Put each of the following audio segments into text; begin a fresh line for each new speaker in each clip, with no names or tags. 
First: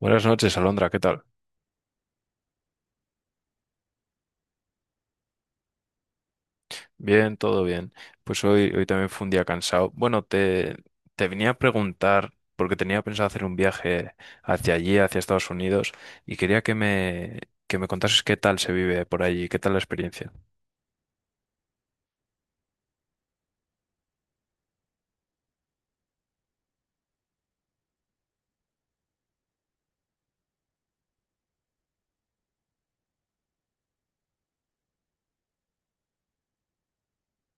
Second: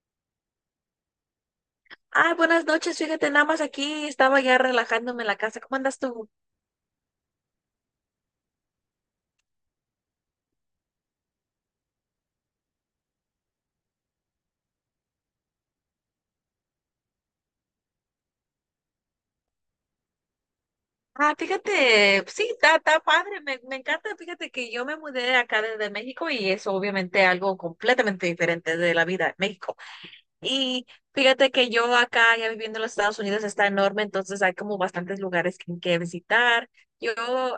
Buenas noches, Alondra, ¿qué tal?
Ay, buenas noches, fíjate, nada más aquí estaba ya relajándome en la casa. ¿Cómo andas tú?
Bien, todo bien. Pues hoy también fue un día cansado. Bueno, te venía a preguntar, porque tenía pensado hacer un viaje hacia allí, hacia Estados Unidos, y quería que me contases qué tal se vive por allí, qué tal la experiencia.
Fíjate, sí, está, está padre, me encanta, fíjate que yo me mudé acá desde México y es obviamente algo completamente diferente de la vida en México. Y fíjate que yo acá ya viviendo en los Estados Unidos está enorme, entonces hay como bastantes lugares que visitar. Yo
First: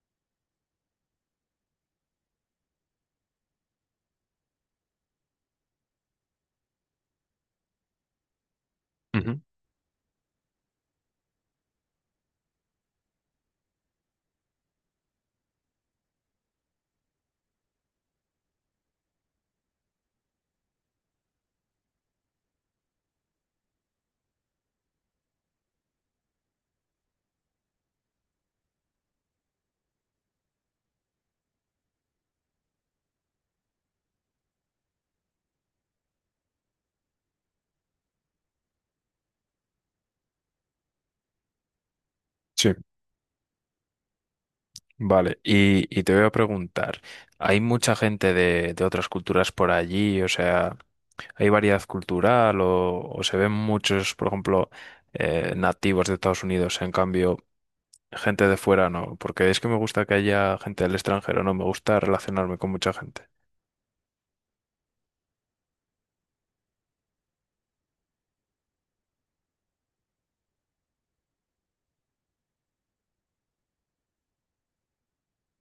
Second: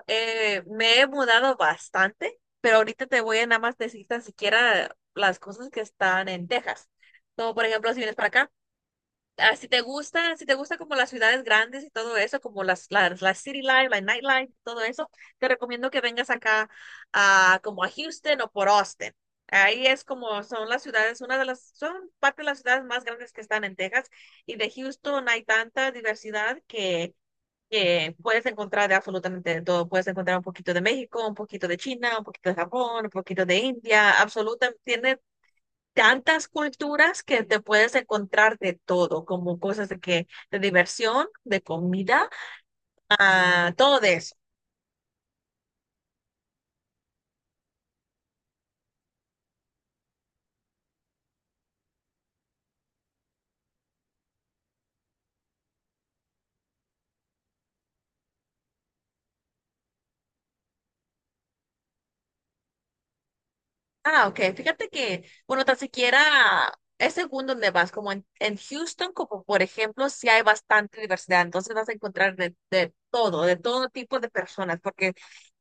me he mudado bastante, pero ahorita te voy a nada más decir tan siquiera las cosas que están en Texas. Como por ejemplo, si vienes para acá.
Ujú.
Si te gusta, si te gusta como las ciudades grandes y todo eso, como las city life, la nightlife todo eso, te recomiendo que vengas acá a, como a Houston o por Austin. Ahí es como son las ciudades, una de las, son parte de las ciudades más grandes que están en Texas y de Houston hay tanta diversidad que puedes encontrar de absolutamente todo. Puedes encontrar un poquito de México, un poquito de China, un poquito de Japón, un poquito de India, absolutamente, tantas culturas que te puedes encontrar de todo, como cosas de que, de diversión, de comida,
Sí.
todo de eso.
Vale, y te voy a preguntar, ¿hay mucha gente de otras culturas por allí? O sea, ¿hay variedad cultural o se ven muchos, por ejemplo, nativos de Estados Unidos, en cambio... Gente de fuera no, porque es que me gusta que haya gente del extranjero, no, me gusta relacionarme con mucha gente.
Ok. Fíjate que, bueno, tan siquiera es según donde vas, como en Houston, como por ejemplo, sí hay bastante diversidad, entonces vas a encontrar de todo tipo de personas, porque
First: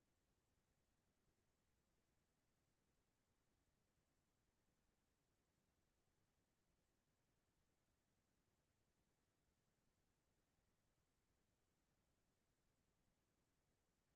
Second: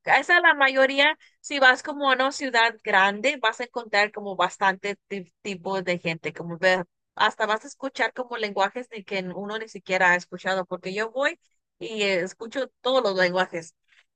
esa es la mayoría, si vas como a una ciudad grande, vas a encontrar como bastante tipo de gente, como ver, hasta vas a escuchar como lenguajes de que uno ni siquiera ha escuchado, porque yo voy y escucho todos los lenguajes.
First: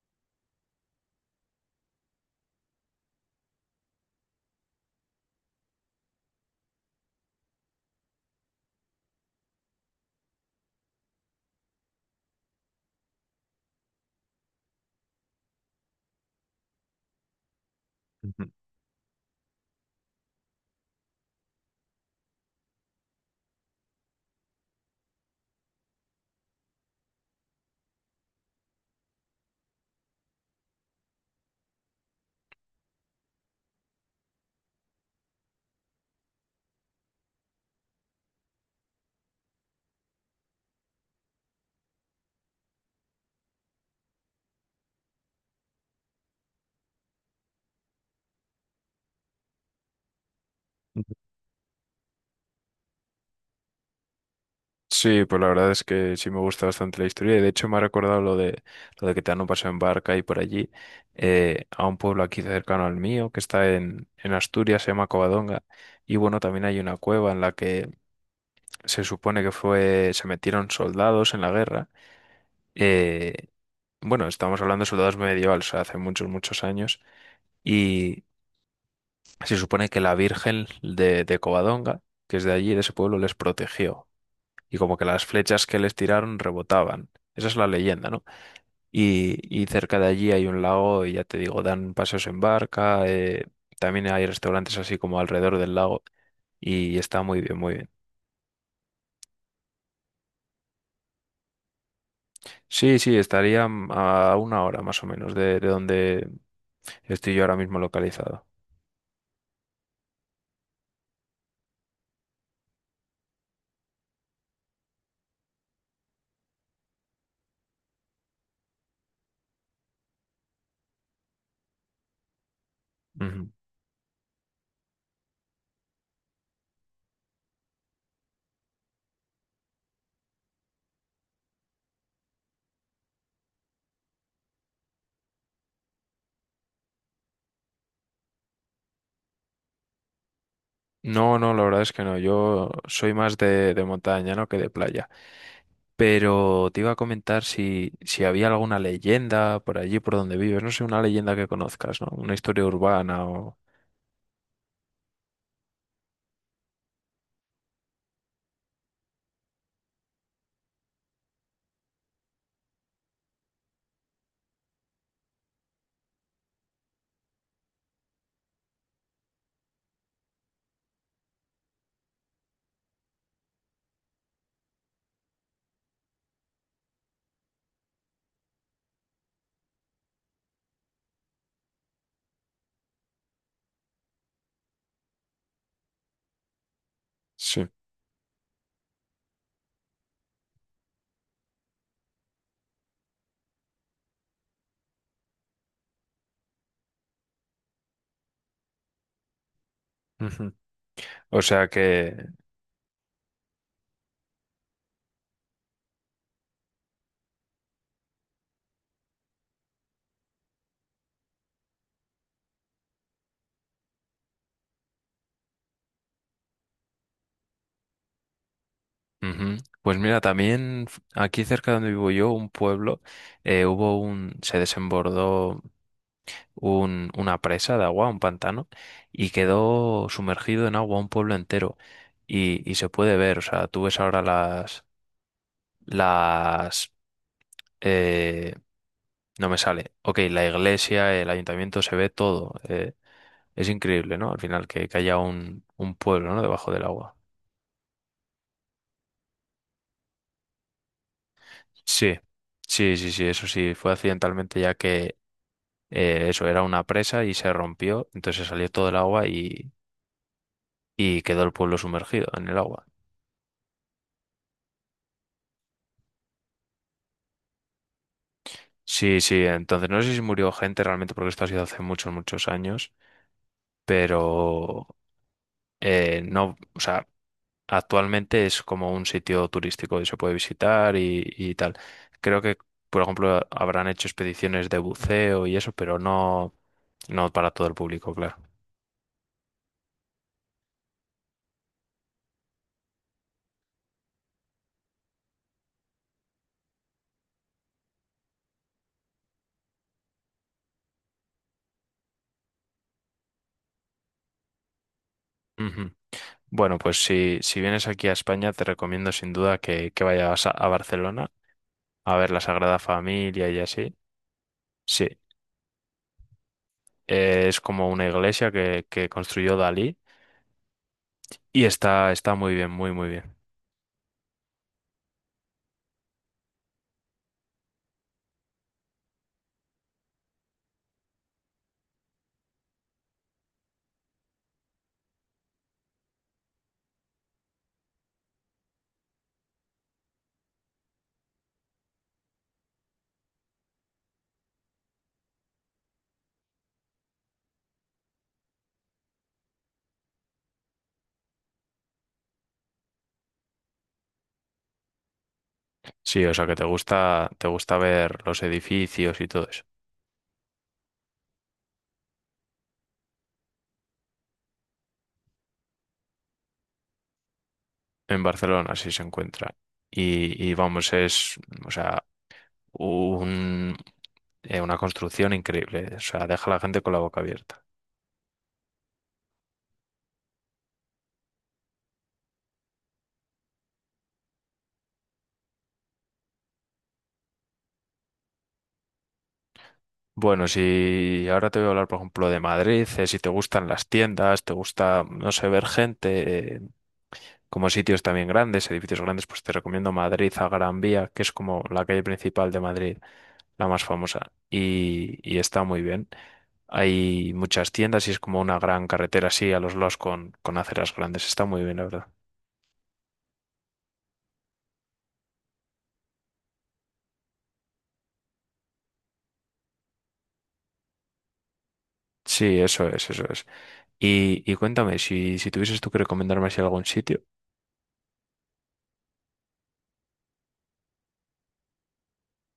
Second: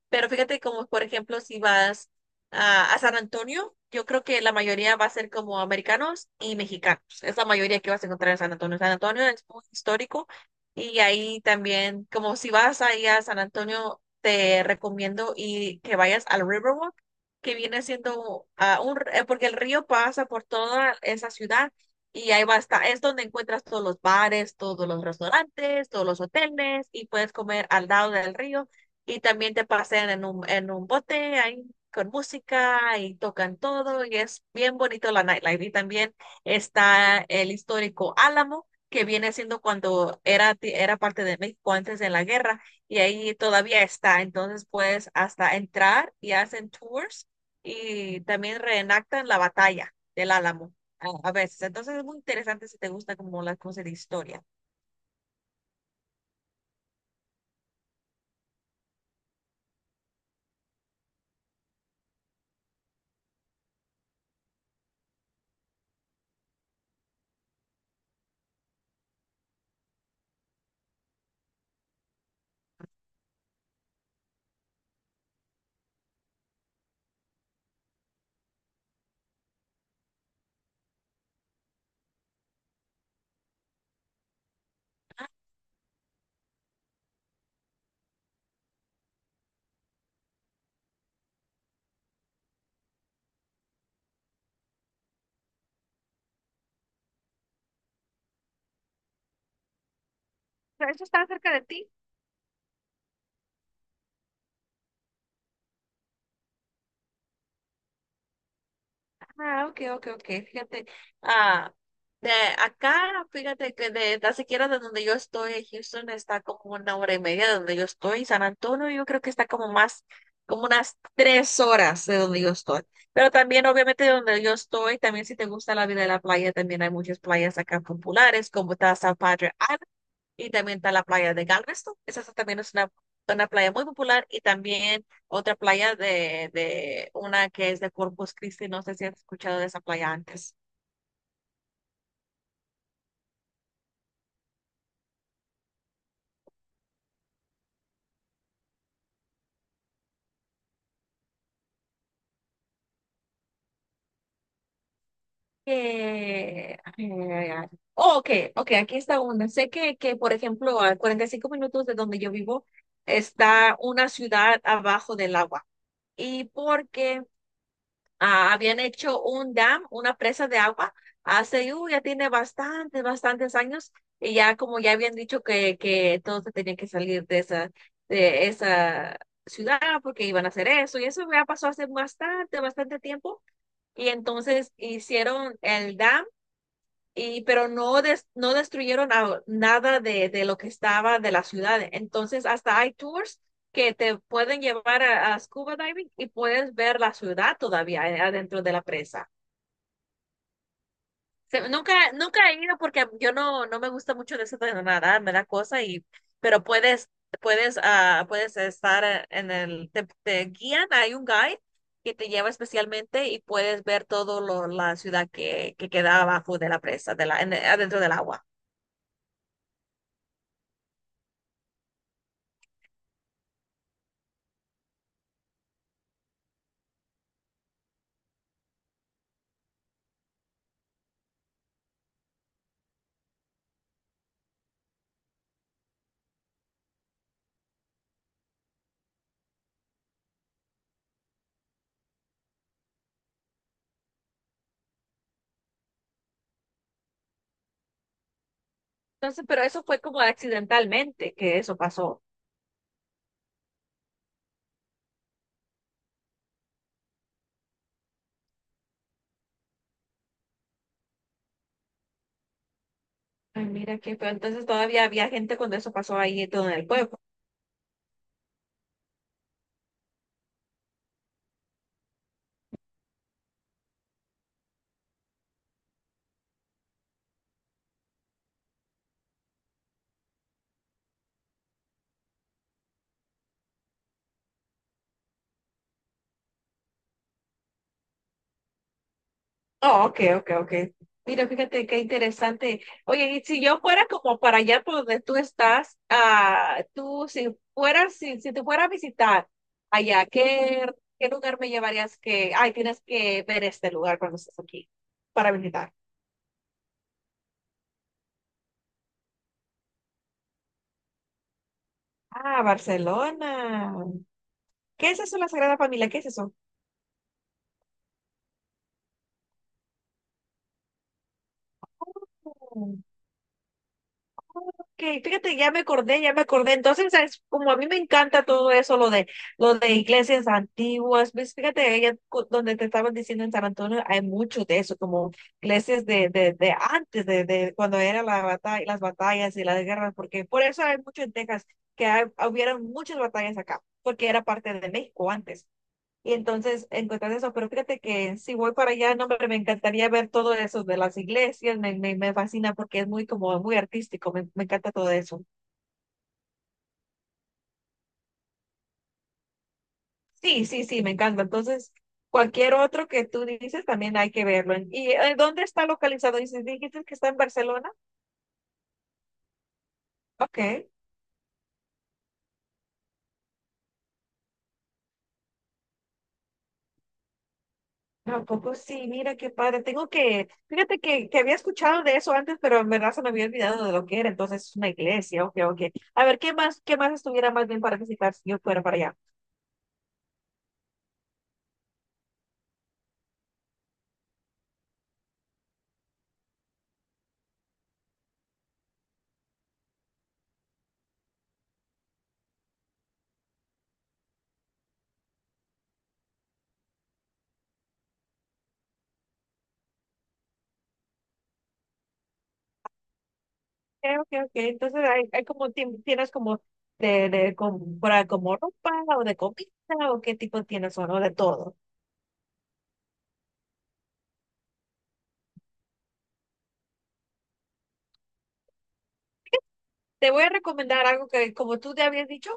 Pero fíjate como, por ejemplo, si vas a San Antonio, yo creo que la mayoría va a ser como americanos y mexicanos. Es la mayoría que vas a encontrar en San Antonio. San Antonio es muy histórico y ahí también, como si vas ahí a San Antonio, te recomiendo y que vayas al Riverwalk, que viene siendo
Ujú,
porque el río pasa por toda esa ciudad. Y ahí va a estar, es donde encuentras todos los bares, todos los restaurantes, todos los hoteles y puedes comer al lado del río y también te pasean en en un bote ahí con música y tocan todo y es bien bonito la nightlife. Y también está el histórico Álamo, que viene siendo cuando era parte de México antes de la guerra y ahí todavía está. Entonces puedes hasta entrar y hacen tours y también reenactan la batalla del Álamo
ujú.
a veces. Entonces es muy interesante si te gusta como las cosas de historia.
Sí, pues la verdad es que sí me gusta bastante la historia y de hecho me ha recordado lo de que te dan un paseo en barca y por allí a un pueblo aquí cercano al mío que está en Asturias, se llama Covadonga y bueno, también hay una cueva en la que se supone que se metieron soldados en la guerra. eh, bueno, estamos hablando de soldados medievales, o sea, hace muchos, muchos años. Se supone que la Virgen de Covadonga, que es de allí, de ese pueblo, les protegió. Y como que las flechas que les tiraron rebotaban. Esa es la leyenda, ¿no? Y cerca de allí hay un lago y ya te digo, dan paseos en barca. También hay restaurantes así como alrededor del lago. Y está muy bien, muy bien.
¿Eso está cerca de ti?
Sí, sí, estaría a una hora más o menos de donde estoy yo ahora mismo localizado.
Ok, ok, ok. Fíjate, ah, de acá, fíjate que de tan siquiera de donde yo estoy, Houston está como 1 hora y media de donde yo estoy. San Antonio, yo creo que está como más, como unas 3 horas de donde yo estoy. Pero
Ujú.
también, obviamente, de donde yo estoy, también si te gusta la vida de la playa, también hay muchas playas acá populares, como está San Padre y también está la playa de Galveston. También es una playa muy popular. Y también otra playa de una que es de Corpus Christi. No sé si has escuchado de esa playa antes.
No, no, la verdad es que no. Yo soy más de montaña, ¿no? que de playa. Pero te iba a comentar si había alguna leyenda por allí, por donde vives. No sé, una leyenda que conozcas, ¿no? Una historia urbana o...
Ay, ay, ay, ay. Oh, ok, ok, aquí está una. Sé que, por ejemplo, a 45 minutos de donde yo vivo está una ciudad abajo del agua. ¿Y porque habían hecho un dam, una presa de agua, hace, ya tiene bastantes años, y ya como ya habían dicho que todos se tenían que salir de esa ciudad porque iban a hacer eso, y eso ya pasó hace bastante tiempo, y entonces hicieron el dam y,
Sí.
pero no, no destruyeron nada de lo que estaba de la ciudad. Entonces, hasta hay tours que te pueden llevar a scuba diving y puedes ver la ciudad todavía adentro de la presa.
Ujú. O sea que...
Nunca he ido porque yo no, no me gusta mucho de eso de nadar, me da cosa y, pero puedes estar te guían, hay un guide que te lleva especialmente y puedes ver todo lo, la ciudad que queda abajo de la presa, adentro del agua.
Ujú. Pues mira, también aquí cerca de donde vivo yo, un pueblo, hubo un... se desbordó una presa de agua, un pantano, y quedó sumergido en agua un pueblo entero. Y se puede ver, o sea, tú ves ahora las, eh, no me sale. Ok, la iglesia, el ayuntamiento, se ve todo. Es increíble, ¿no? Al final, que haya un pueblo, ¿no? Debajo del agua.
Entonces, pero eso fue como accidentalmente que eso
Sí,
pasó.
sí, sí, sí, eso sí, fue accidentalmente ya que eso era una presa y se rompió, entonces salió todo el agua y quedó el pueblo sumergido en el agua.
Ay, mira qué feo. Entonces todavía había gente cuando eso pasó ahí y todo en el pueblo.
Sí, sí, entonces no sé si murió gente realmente porque esto ha sido hace muchos, muchos años, pero no, o sea, actualmente es como un sitio turístico y se puede visitar y tal. Creo que, por ejemplo, habrán hecho expediciones de buceo y eso, pero no, no para todo el público, claro.
Oh, ok, ok, ok. Mira, fíjate qué interesante. Oye, y si yo fuera como para allá por donde tú estás, tú si fueras, si te fuera a visitar allá, qué lugar me llevarías que, ay, tienes que ver este lugar cuando estés aquí para
Ujú.
visitar?
Bueno, pues si vienes aquí a España, te recomiendo sin duda que vayas a Barcelona a ver la
Ah,
Sagrada Familia
Barcelona.
y así. Sí,
¿Qué es eso, la Sagrada Familia? ¿Qué es eso?
es como una iglesia que construyó Dalí. Y está, está muy bien, muy,
Ok,
muy bien.
fíjate, ya me acordé, ya me acordé. Entonces, ¿sabes? Como a mí me encanta todo eso, lo de iglesias antiguas, ¿ves? Fíjate, donde te estaban diciendo en San Antonio, hay mucho de eso, como iglesias de antes, de cuando era la batalla, las batallas y las guerras, porque por eso hay mucho en Texas, que hubieron muchas batallas acá, porque era parte de México antes. Y entonces encuentras eso, pero fíjate que si voy para allá, no, hombre, me encantaría ver todo eso de las iglesias, me fascina porque es muy como muy artístico, me encanta todo eso.
Sí, o sea que te gusta ver los edificios y todo eso.
Sí, sí, sí, me encanta. Entonces, cualquier otro que tú dices también hay que verlo. ¿Y dónde está localizado? Dices, dijiste que está en Barcelona.
En Barcelona sí se encuentra. Y
Ok.
vamos, es, o sea, un, Una construcción increíble. O sea, deja a la gente con la boca abierta.
Tampoco sí, mira qué padre. Tengo que, fíjate que había escuchado de eso antes, pero en verdad se me había olvidado de lo que era. Entonces es una iglesia, ok, ok. A ver, qué más estuviera más bien para visitar si yo fuera para allá?
Bueno, si ahora te voy a hablar, por ejemplo, de Madrid, si te gustan las tiendas, te gusta, no sé, ver gente, como sitios también grandes, edificios grandes, pues te recomiendo Madrid a Gran Vía, que es como la calle principal de Madrid la más famosa, y está muy bien. Hay muchas tiendas y es como una gran carretera así a los lados con aceras grandes. Está muy bien, la verdad.
Ok, ok. Ok. Entonces hay como tienes como para como ropa o de comida o qué tipo tienes o no de todo.
Sí, eso es, eso es. Y cuéntame, si tuvieses tú que recomendarme así algún sitio.
Te voy a recomendar algo que, como tú te habías dicho,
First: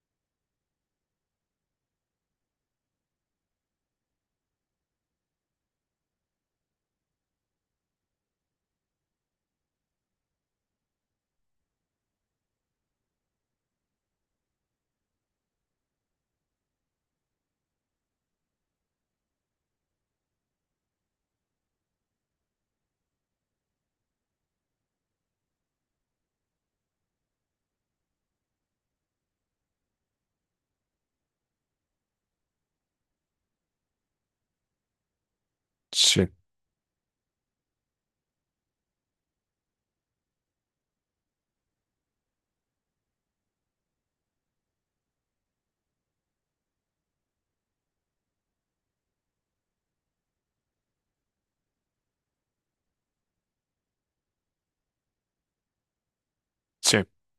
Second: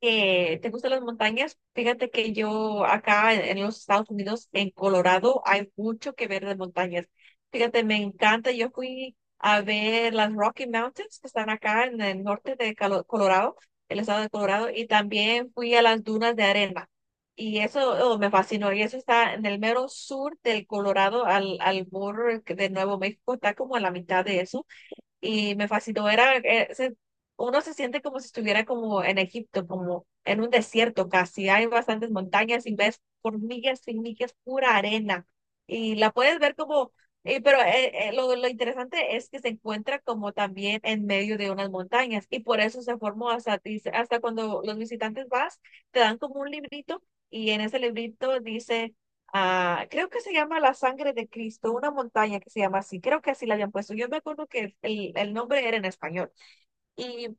que te gustan las montañas. Fíjate que yo acá en los Estados Unidos, en Colorado, hay mucho que ver de montañas. Fíjate, me encanta. Yo fui a ver las Rocky Mountains, que están acá en el norte de Colorado, el estado de Colorado, y también fui a las dunas de arena. Y eso oh, me fascinó. Y eso está en el mero sur del Colorado, al borde de Nuevo México. Está como a la mitad de eso y me fascinó. Uno se siente como si estuviera como en Egipto, como en un desierto casi. Hay bastantes montañas y ves hormigas y millas, pura arena. Y la
Sí,
puedes ver lo interesante es que se encuentra como también en medio de unas montañas. Y por eso se formó hasta cuando los visitantes vas, te dan como un librito. Y en ese librito dice creo que se llama La Sangre de Cristo, una montaña que se llama así, creo que así la habían puesto. Yo me acuerdo que el nombre era en español.
sí.
Y,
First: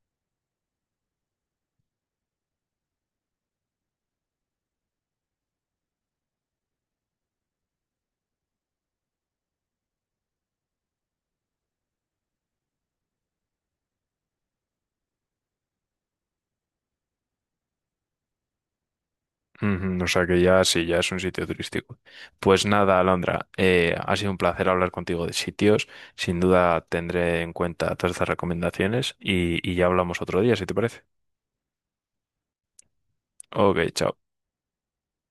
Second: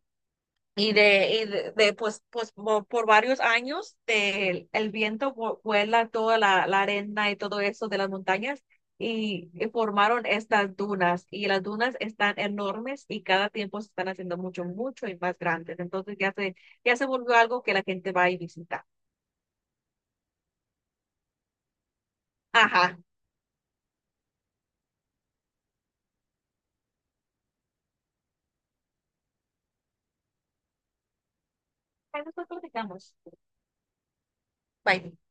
pues por varios años el viento vuela toda la arena y todo eso de las montañas y formaron estas dunas. Y las dunas están enormes y cada tiempo se están haciendo mucho, mucho y más grandes. Entonces ya se volvió algo que la gente va y visita.
Ujú. O sea que ya sí, ya es un sitio turístico. Pues
Ajá.
nada, Alondra, ha sido un placer hablar contigo de sitios. Sin duda tendré en cuenta todas estas recomendaciones y ya hablamos otro día, si te parece.
Ahí nosotros platicamos.
Ok, chao.
Bye.